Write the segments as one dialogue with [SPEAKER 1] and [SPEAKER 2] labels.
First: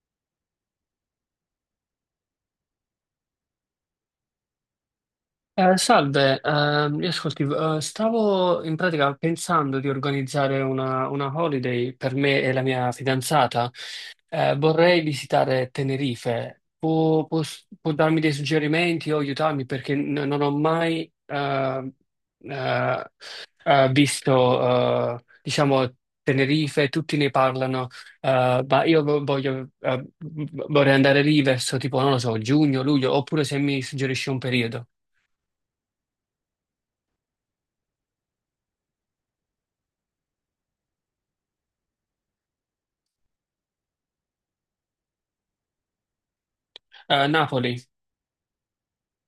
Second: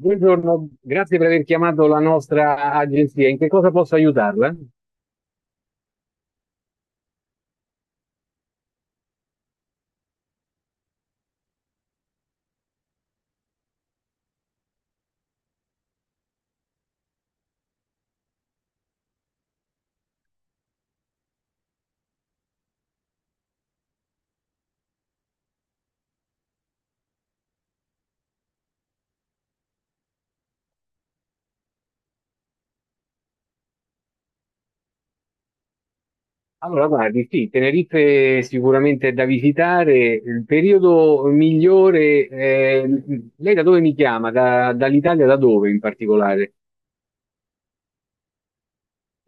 [SPEAKER 1] Buongiorno, grazie per aver chiamato la nostra agenzia. In che cosa posso aiutarla?
[SPEAKER 2] Salve, io ascolti, stavo in pratica pensando di organizzare una holiday per me e la mia fidanzata. Vorrei visitare Tenerife. Può darmi dei suggerimenti o aiutarmi perché non ho mai eh, visto, diciamo, Tenerife, tutti ne parlano, ma io voglio, vorrei andare lì verso tipo, non lo so, giugno, luglio, oppure se mi suggerisci un periodo.
[SPEAKER 1] Allora, guardi, sì, Tenerife sicuramente è da visitare. Il periodo migliore, lei da dove mi chiama? Dall'Italia, da dove in particolare?
[SPEAKER 2] Napoli.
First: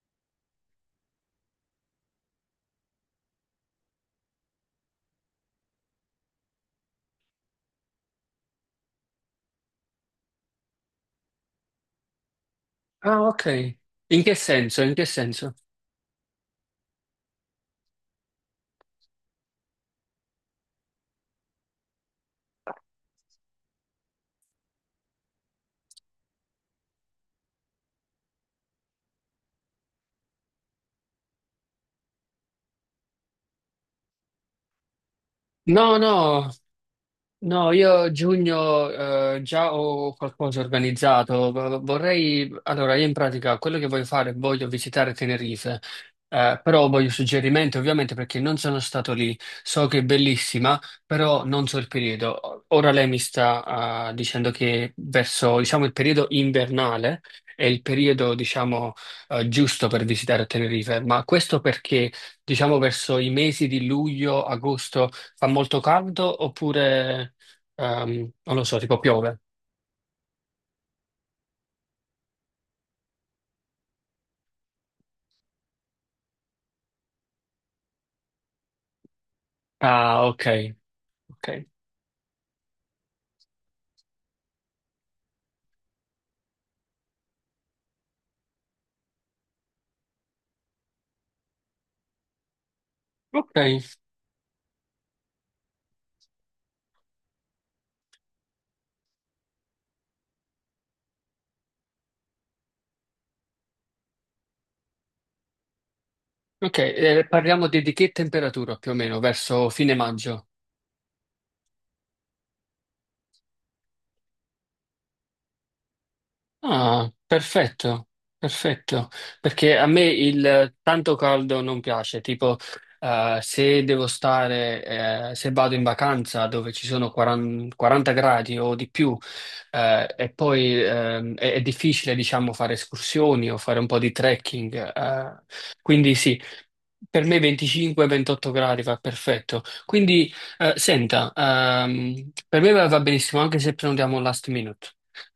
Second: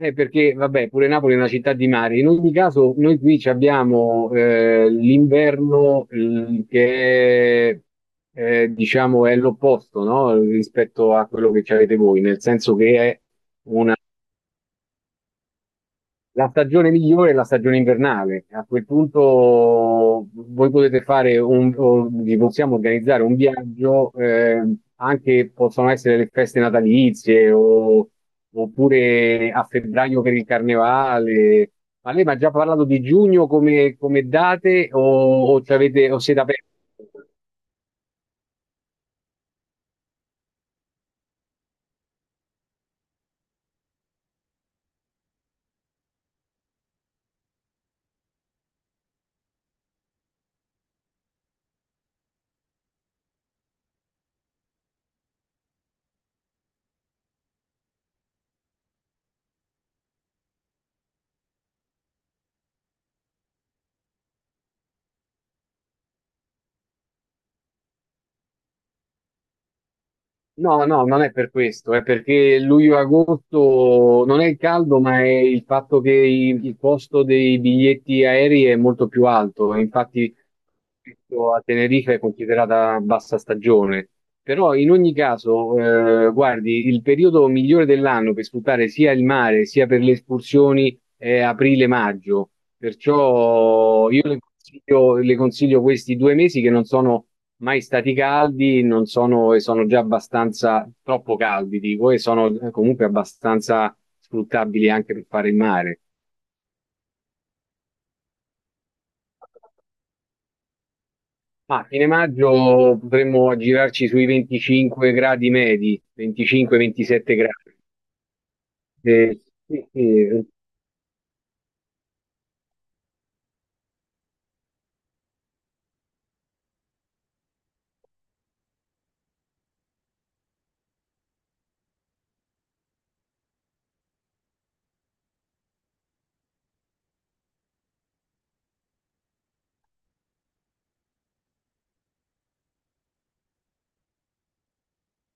[SPEAKER 1] Perché, vabbè, pure Napoli è una città di mare. In ogni caso, noi qui ci abbiamo l'inverno che è diciamo, è l'opposto, no? Rispetto a quello che ci avete voi, nel senso che è.
[SPEAKER 2] Ah, ok. In che senso? In che senso?
[SPEAKER 1] La stagione migliore è la stagione invernale. A quel punto voi potete o vi possiamo organizzare un viaggio, anche possono essere le feste natalizie oppure a febbraio per il carnevale. Ma lei mi ha già parlato di giugno come date o, o ci
[SPEAKER 2] No,
[SPEAKER 1] avete- o siete
[SPEAKER 2] no,
[SPEAKER 1] aperti?
[SPEAKER 2] no, io giugno già ho qualcosa organizzato. Vorrei, allora, io in pratica quello che voglio fare, voglio visitare Tenerife, però voglio suggerimenti ovviamente perché non sono stato lì. So che è bellissima, però non so il periodo. Ora lei mi sta dicendo che verso, diciamo, il periodo invernale è il periodo, diciamo, giusto per visitare Tenerife, ma questo perché, diciamo, verso i mesi di luglio, agosto fa molto caldo oppure. Non lo so, tipo piove.
[SPEAKER 1] No, no, non è per questo, è perché luglio-agosto non è il caldo, ma è il fatto che il costo dei biglietti aerei è molto più alto. E
[SPEAKER 2] Ah,
[SPEAKER 1] infatti,
[SPEAKER 2] ok,
[SPEAKER 1] questo a
[SPEAKER 2] ok,
[SPEAKER 1] Tenerife è considerata bassa stagione. Però in ogni caso, guardi, il periodo migliore dell'anno per sfruttare sia il mare sia per le escursioni è aprile-maggio.
[SPEAKER 2] ok,
[SPEAKER 1] Perciò io le consiglio questi 2 mesi che non sono mai stati caldi, non sono, e sono già abbastanza, troppo caldi, dico, e sono comunque abbastanza sfruttabili anche per fare il mare.
[SPEAKER 2] ok. Parliamo di che temperatura più o meno, verso fine maggio.
[SPEAKER 1] Ma a fine maggio potremmo aggirarci sui 25 gradi medi,
[SPEAKER 2] Ah,
[SPEAKER 1] 25-27 gradi.
[SPEAKER 2] perfetto, perfetto,
[SPEAKER 1] Eh,
[SPEAKER 2] perché a
[SPEAKER 1] sì,
[SPEAKER 2] me
[SPEAKER 1] sì,
[SPEAKER 2] il tanto caldo non piace, tipo se devo stare, se vado in vacanza dove ci sono 40, 40 gradi o di più e poi è difficile, diciamo, fare escursioni o fare un po' di trekking, quindi sì, per me 25-28 gradi va perfetto. Quindi, senta, per me va benissimo anche se prenotiamo last minute.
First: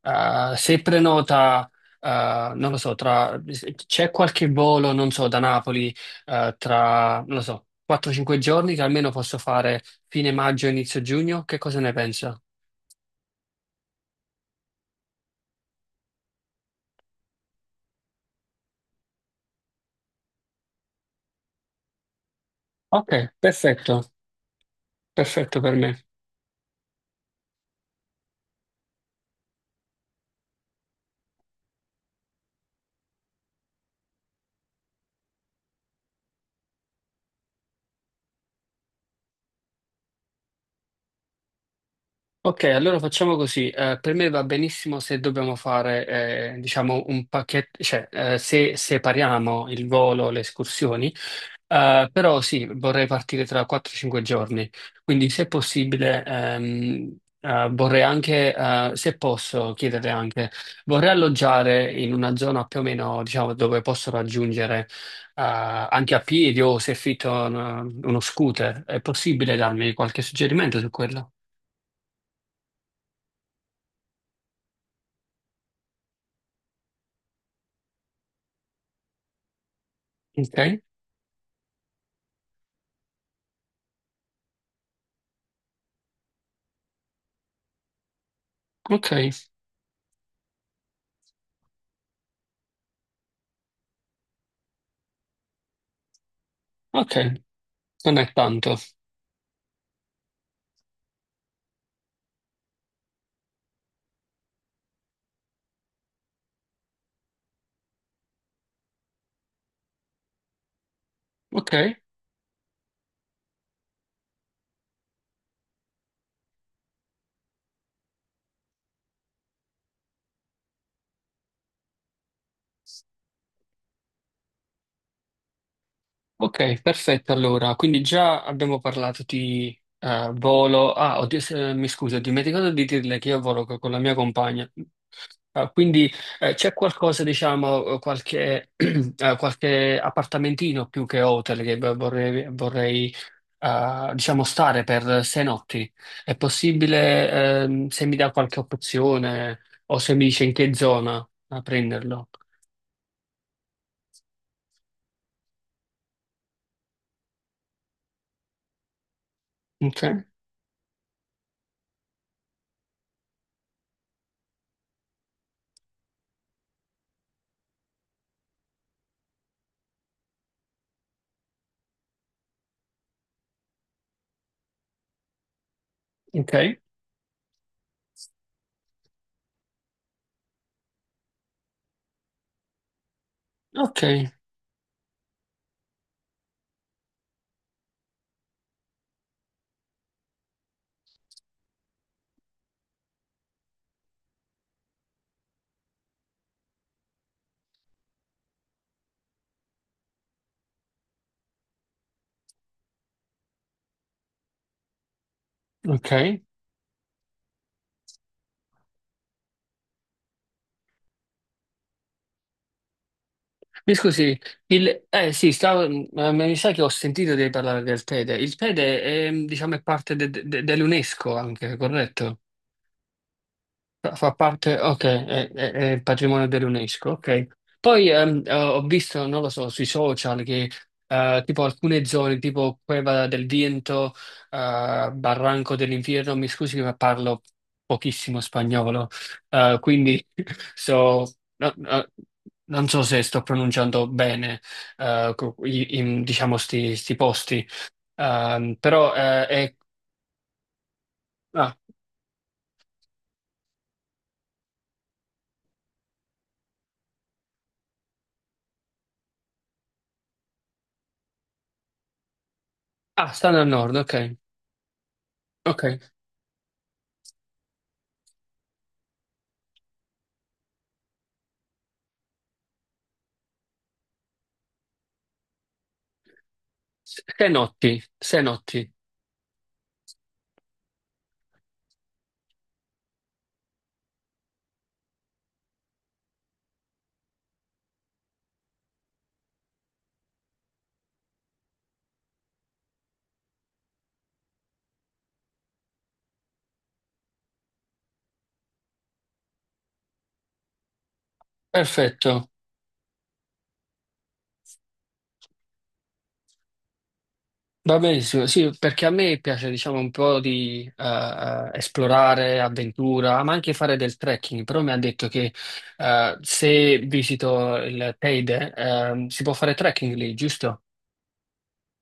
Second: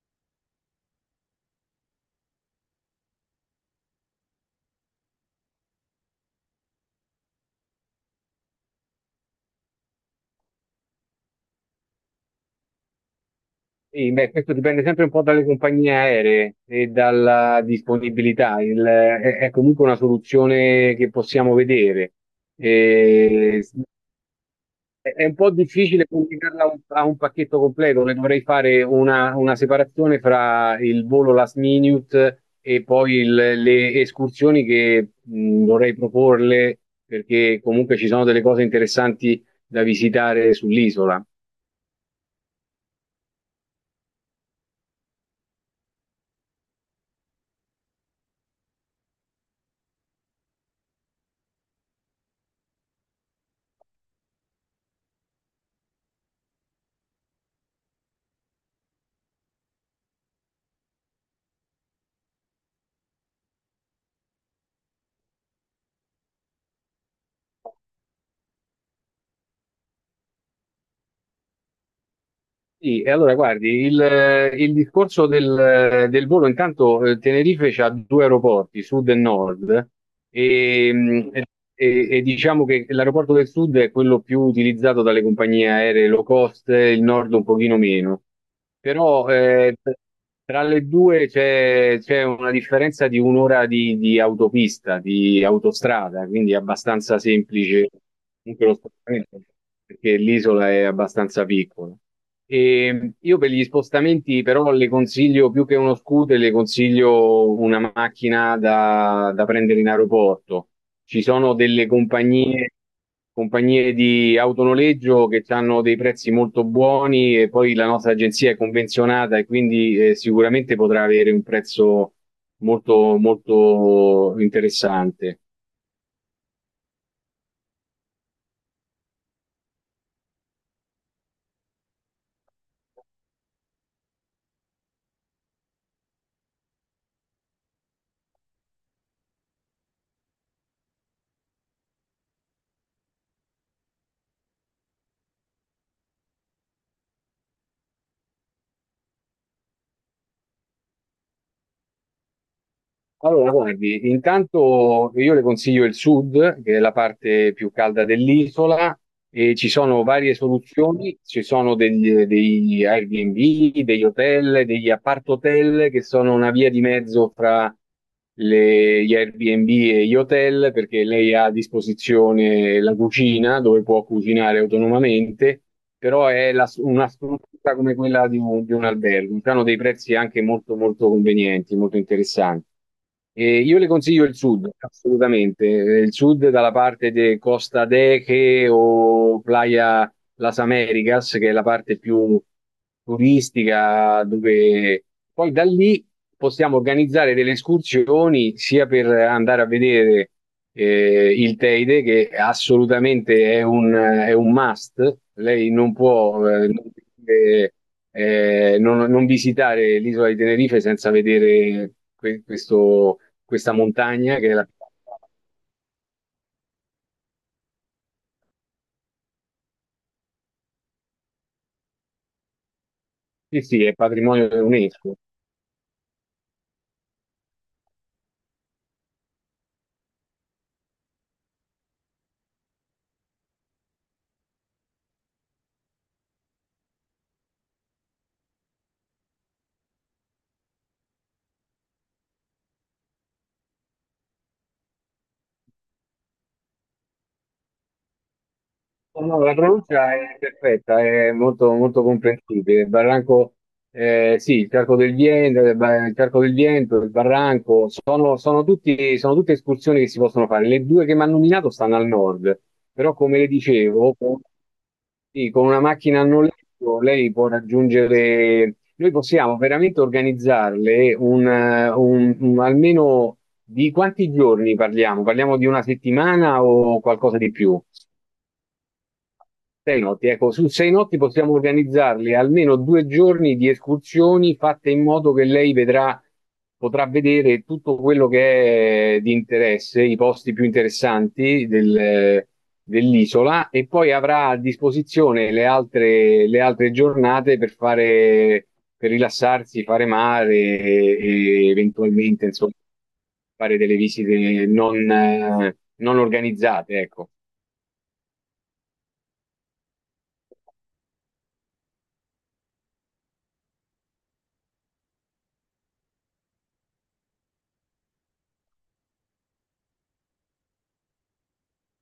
[SPEAKER 2] Se prenota, non lo so, tra, c'è qualche volo, non so, da Napoli, tra, non lo so, 4-5 giorni che almeno posso fare fine maggio, inizio giugno, che cosa ne pensa?
[SPEAKER 1] sì, beh, questo dipende sempre un po' dalle compagnie aeree e dalla disponibilità. È comunque una soluzione che possiamo vedere.
[SPEAKER 2] Ok,
[SPEAKER 1] Eh,
[SPEAKER 2] perfetto,
[SPEAKER 1] è un po'
[SPEAKER 2] perfetto per me.
[SPEAKER 1] difficile collegarla a un pacchetto completo, le dovrei fare una separazione fra il volo last minute e poi le escursioni che dovrei proporle, perché comunque ci sono delle cose interessanti da visitare sull'isola.
[SPEAKER 2] Ok, allora facciamo così. Per me va benissimo se dobbiamo fare, diciamo, un pacchetto, cioè, se separiamo il volo, le escursioni, però sì, vorrei partire tra 4-5 giorni. Quindi, se possibile, vorrei anche, se posso chiedere anche, vorrei alloggiare in una zona più o meno, diciamo, dove posso raggiungere, anche a piedi o se affitto uno scooter. È possibile darmi qualche suggerimento su quello?
[SPEAKER 1] Sì, e allora guardi, il discorso del volo, intanto Tenerife ha due aeroporti, sud e nord,
[SPEAKER 2] Ok?
[SPEAKER 1] e, mh, e diciamo che l'aeroporto del sud è quello più utilizzato dalle compagnie aeree low cost, il nord un pochino meno,
[SPEAKER 2] Ok,
[SPEAKER 1] però tra le due c'è una differenza di un'ora di autopista, di autostrada, quindi è abbastanza
[SPEAKER 2] ok,
[SPEAKER 1] semplice
[SPEAKER 2] non è
[SPEAKER 1] anche lo
[SPEAKER 2] tanto.
[SPEAKER 1] spostamento, perché l'isola è abbastanza piccola. E io per gli spostamenti però le consiglio più che uno scooter, le consiglio una macchina da prendere in aeroporto. Ci sono
[SPEAKER 2] Ok,
[SPEAKER 1] delle compagnie di autonoleggio che hanno dei prezzi molto buoni e poi la nostra agenzia è convenzionata e quindi sicuramente potrà avere un prezzo molto, molto interessante.
[SPEAKER 2] ok, perfetto. Allora, quindi già abbiamo parlato di volo. Ah, oddio, mi scuso, ho dimenticato di dirle che io volo con la mia compagna. Ah, quindi c'è qualcosa, diciamo, qualche, qualche appartamentino più che hotel che vorrei diciamo, stare per 6 notti. È possibile, se mi dà qualche opzione o se mi dice in che zona a prenderlo?
[SPEAKER 1] Allora, guardi, intanto io le consiglio il sud, che è la parte più calda dell'isola, e ci sono
[SPEAKER 2] Ok.
[SPEAKER 1] varie soluzioni, ci sono degli Airbnb, degli hotel, degli appart-hotel, che sono una via di mezzo fra gli Airbnb e gli hotel, perché lei ha a disposizione la cucina, dove può cucinare autonomamente, però è
[SPEAKER 2] Ok,
[SPEAKER 1] una struttura come quella di un albergo, hanno dei prezzi anche molto, molto convenienti, molto interessanti. E io le
[SPEAKER 2] ok,
[SPEAKER 1] consiglio il sud, assolutamente. Il sud dalla parte di Costa Deche o Playa Las Americas, che è la parte più turistica, dove poi da lì possiamo organizzare delle escursioni sia per andare a vedere il Teide, che assolutamente è un must. Lei non
[SPEAKER 2] ok.
[SPEAKER 1] può non, vedere, non visitare l'isola di Tenerife senza vedere questa
[SPEAKER 2] Mi
[SPEAKER 1] montagna
[SPEAKER 2] scusi,
[SPEAKER 1] che è la.
[SPEAKER 2] eh sì, ma mi sa che ho sentito di parlare del TEDE. Il TEDE è, diciamo, è parte dell'UNESCO anche, corretto?
[SPEAKER 1] Sì, sì, è
[SPEAKER 2] Fa
[SPEAKER 1] patrimonio
[SPEAKER 2] parte, ok,
[SPEAKER 1] dell'UNESCO.
[SPEAKER 2] è patrimonio dell'UNESCO, ok. Poi ho visto, non lo so, sui social che tipo alcune zone, tipo Cueva del Viento, Barranco dell'Inferno, mi scusi ma parlo pochissimo spagnolo, quindi so, no- no- non so se sto pronunciando bene, diciamo, sti posti. Però
[SPEAKER 1] No, no, la
[SPEAKER 2] è.
[SPEAKER 1] pronuncia è perfetta, è molto,
[SPEAKER 2] Ah,
[SPEAKER 1] molto comprensibile. Il barranco, sì, il Carco del Vento, il barranco, sono tutte escursioni che si possono fare. Le due che mi hanno nominato stanno al nord, però
[SPEAKER 2] ah,
[SPEAKER 1] come le
[SPEAKER 2] stanno al nord,
[SPEAKER 1] dicevo,
[SPEAKER 2] ok,
[SPEAKER 1] sì, con una
[SPEAKER 2] ok.
[SPEAKER 1] macchina a noleggio lei può raggiungere, noi possiamo veramente organizzarle almeno di quanti giorni parliamo? Parliamo di una settimana o qualcosa
[SPEAKER 2] Sei
[SPEAKER 1] di più?
[SPEAKER 2] notti, sei notti,
[SPEAKER 1] 6 notti, ecco, su 6 notti possiamo organizzarle almeno 2 giorni di escursioni fatte in modo che lei vedrà, potrà vedere tutto quello che è di interesse, i posti più interessanti dell'isola e poi avrà a disposizione le altre, giornate per fare, per rilassarsi, fare mare e eventualmente,
[SPEAKER 2] perfetto,
[SPEAKER 1] insomma, fare delle visite non organizzate, ecco.
[SPEAKER 2] va benissimo, sì, perché a me piace diciamo un po' di esplorare, avventura, ma anche fare del trekking, però mi ha detto che se visito il Teide si può fare trekking lì, giusto?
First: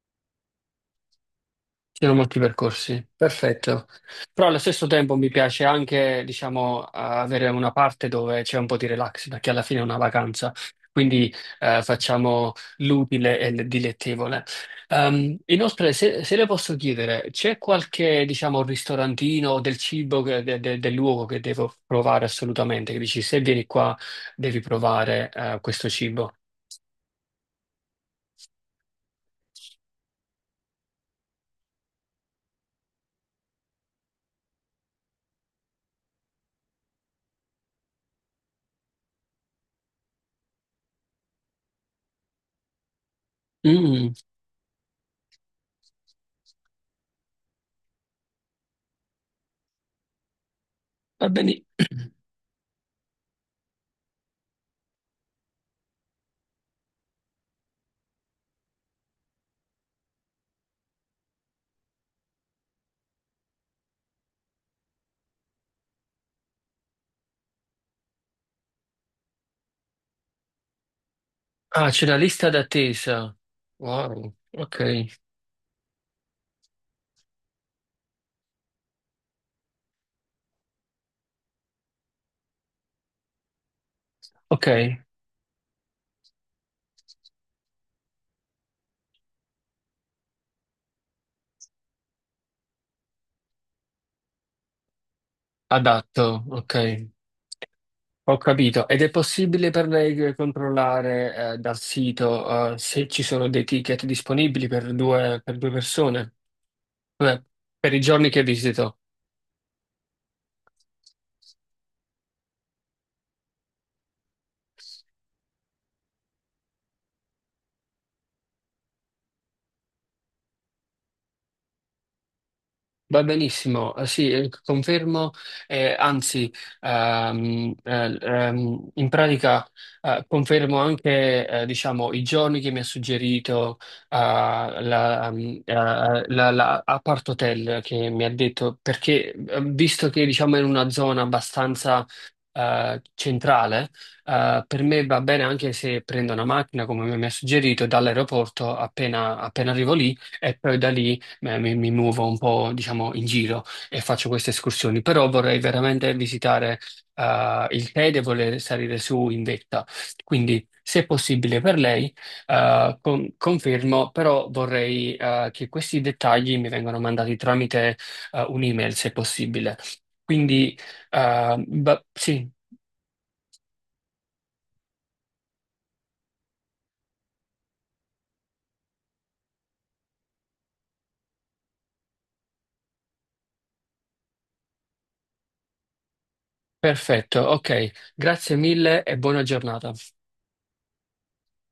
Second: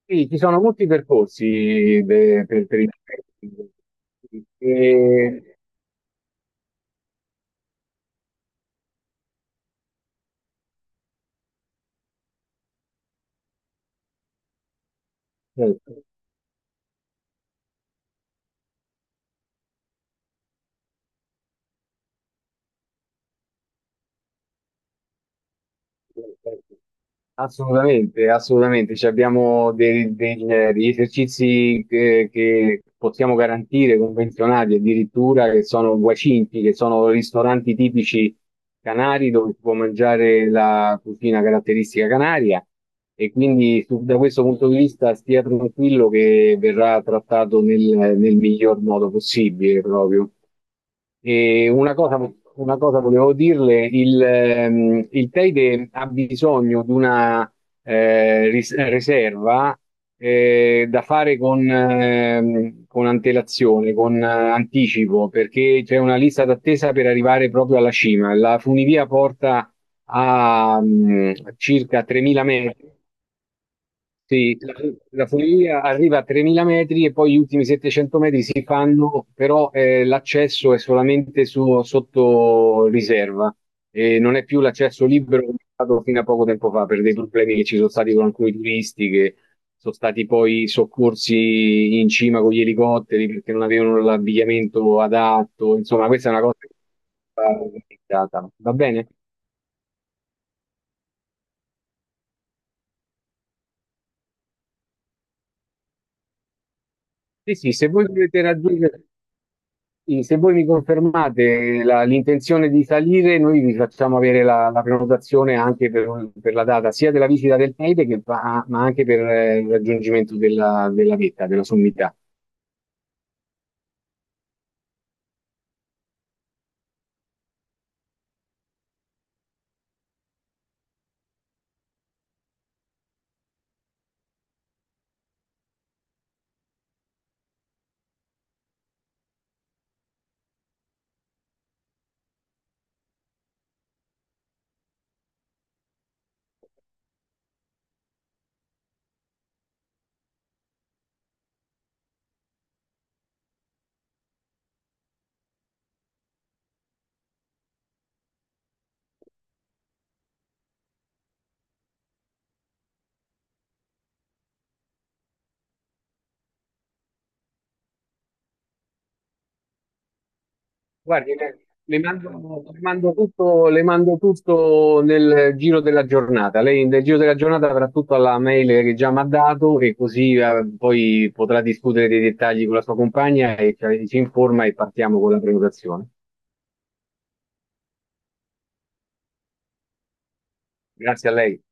[SPEAKER 1] Sì, ci sono molti percorsi.
[SPEAKER 2] Ci sono molti
[SPEAKER 1] de- per, per i-
[SPEAKER 2] percorsi, perfetto. Però allo stesso tempo mi
[SPEAKER 1] e-
[SPEAKER 2] piace anche, diciamo, avere una parte dove c'è un po' di relax, perché alla fine è una vacanza, quindi facciamo l'utile e il dilettevole. Inoltre,
[SPEAKER 1] certo.
[SPEAKER 2] se le posso chiedere, c'è qualche, diciamo, ristorantino o del cibo, del luogo che devo provare assolutamente? Che dici, se vieni qua devi provare questo cibo.
[SPEAKER 1] Assolutamente, assolutamente. Ci abbiamo degli esercizi che possiamo garantire, convenzionati addirittura, che sono guacinti, che sono ristoranti tipici canari dove si può mangiare la cucina caratteristica canaria. E quindi
[SPEAKER 2] Mm,
[SPEAKER 1] da questo punto di vista stia tranquillo che verrà trattato nel miglior modo possibile proprio.
[SPEAKER 2] va bene.
[SPEAKER 1] E una cosa, una cosa volevo dirle, il Teide ha bisogno di una riserva da fare con antelazione, con anticipo, perché c'è una lista d'attesa per arrivare proprio alla cima. La funivia porta a
[SPEAKER 2] Ah,
[SPEAKER 1] circa
[SPEAKER 2] c'è la
[SPEAKER 1] 3.000
[SPEAKER 2] lista
[SPEAKER 1] metri.
[SPEAKER 2] d'attesa. Wow,
[SPEAKER 1] Sì, la,
[SPEAKER 2] ok.
[SPEAKER 1] la funivia arriva a 3.000 metri e poi gli ultimi 700 metri si fanno, però l'accesso è solamente sotto riserva e non è più
[SPEAKER 2] Ok,
[SPEAKER 1] l'accesso libero come è stato fino a poco tempo fa per dei problemi che ci sono stati con alcuni turisti che sono stati poi soccorsi in cima con gli elicotteri perché non avevano l'abbigliamento adatto. Insomma, questa è una
[SPEAKER 2] adatto,
[SPEAKER 1] cosa che
[SPEAKER 2] ok,
[SPEAKER 1] va
[SPEAKER 2] ho
[SPEAKER 1] organizzata. Va
[SPEAKER 2] capito. Ed
[SPEAKER 1] bene?
[SPEAKER 2] è possibile per lei controllare dal sito se ci sono dei ticket disponibili per due persone, cioè,
[SPEAKER 1] Sì, sì, se
[SPEAKER 2] per i
[SPEAKER 1] voi
[SPEAKER 2] giorni
[SPEAKER 1] volete
[SPEAKER 2] che visito.
[SPEAKER 1] raggiungere. Sì, se voi mi confermate l'intenzione di salire, noi vi facciamo avere la prenotazione anche per la data sia della visita del Teide, ma anche per il raggiungimento della vetta, della sommità.
[SPEAKER 2] Va benissimo, sì, confermo, anzi, in pratica confermo anche diciamo, i giorni che mi ha suggerito eh, la, ehm, eh, la Apart Hotel che mi ha detto, perché visto che diciamo, è in una zona abbastanza centrale, per me va bene anche se prendo una macchina, come mi ha suggerito, dall'aeroporto appena appena arrivo lì e poi da lì mi muovo un po', diciamo, in giro e faccio queste escursioni, però vorrei veramente visitare il Tede e voler salire su in vetta. Quindi, se possibile per lei, confermo, però vorrei che questi dettagli mi vengano mandati tramite un'email, se possibile. Quindi,
[SPEAKER 1] Guardi, le, le mando,
[SPEAKER 2] sì,
[SPEAKER 1] le mando tutto, le mando tutto nel giro della giornata. Lei nel giro della giornata avrà tutto alla mail che già mi ha dato e così poi potrà discutere dei dettagli con la sua compagna e ci informa e partiamo con la prenotazione.
[SPEAKER 2] perfetto, ok, grazie mille e buona giornata.
[SPEAKER 1] Grazie a lei.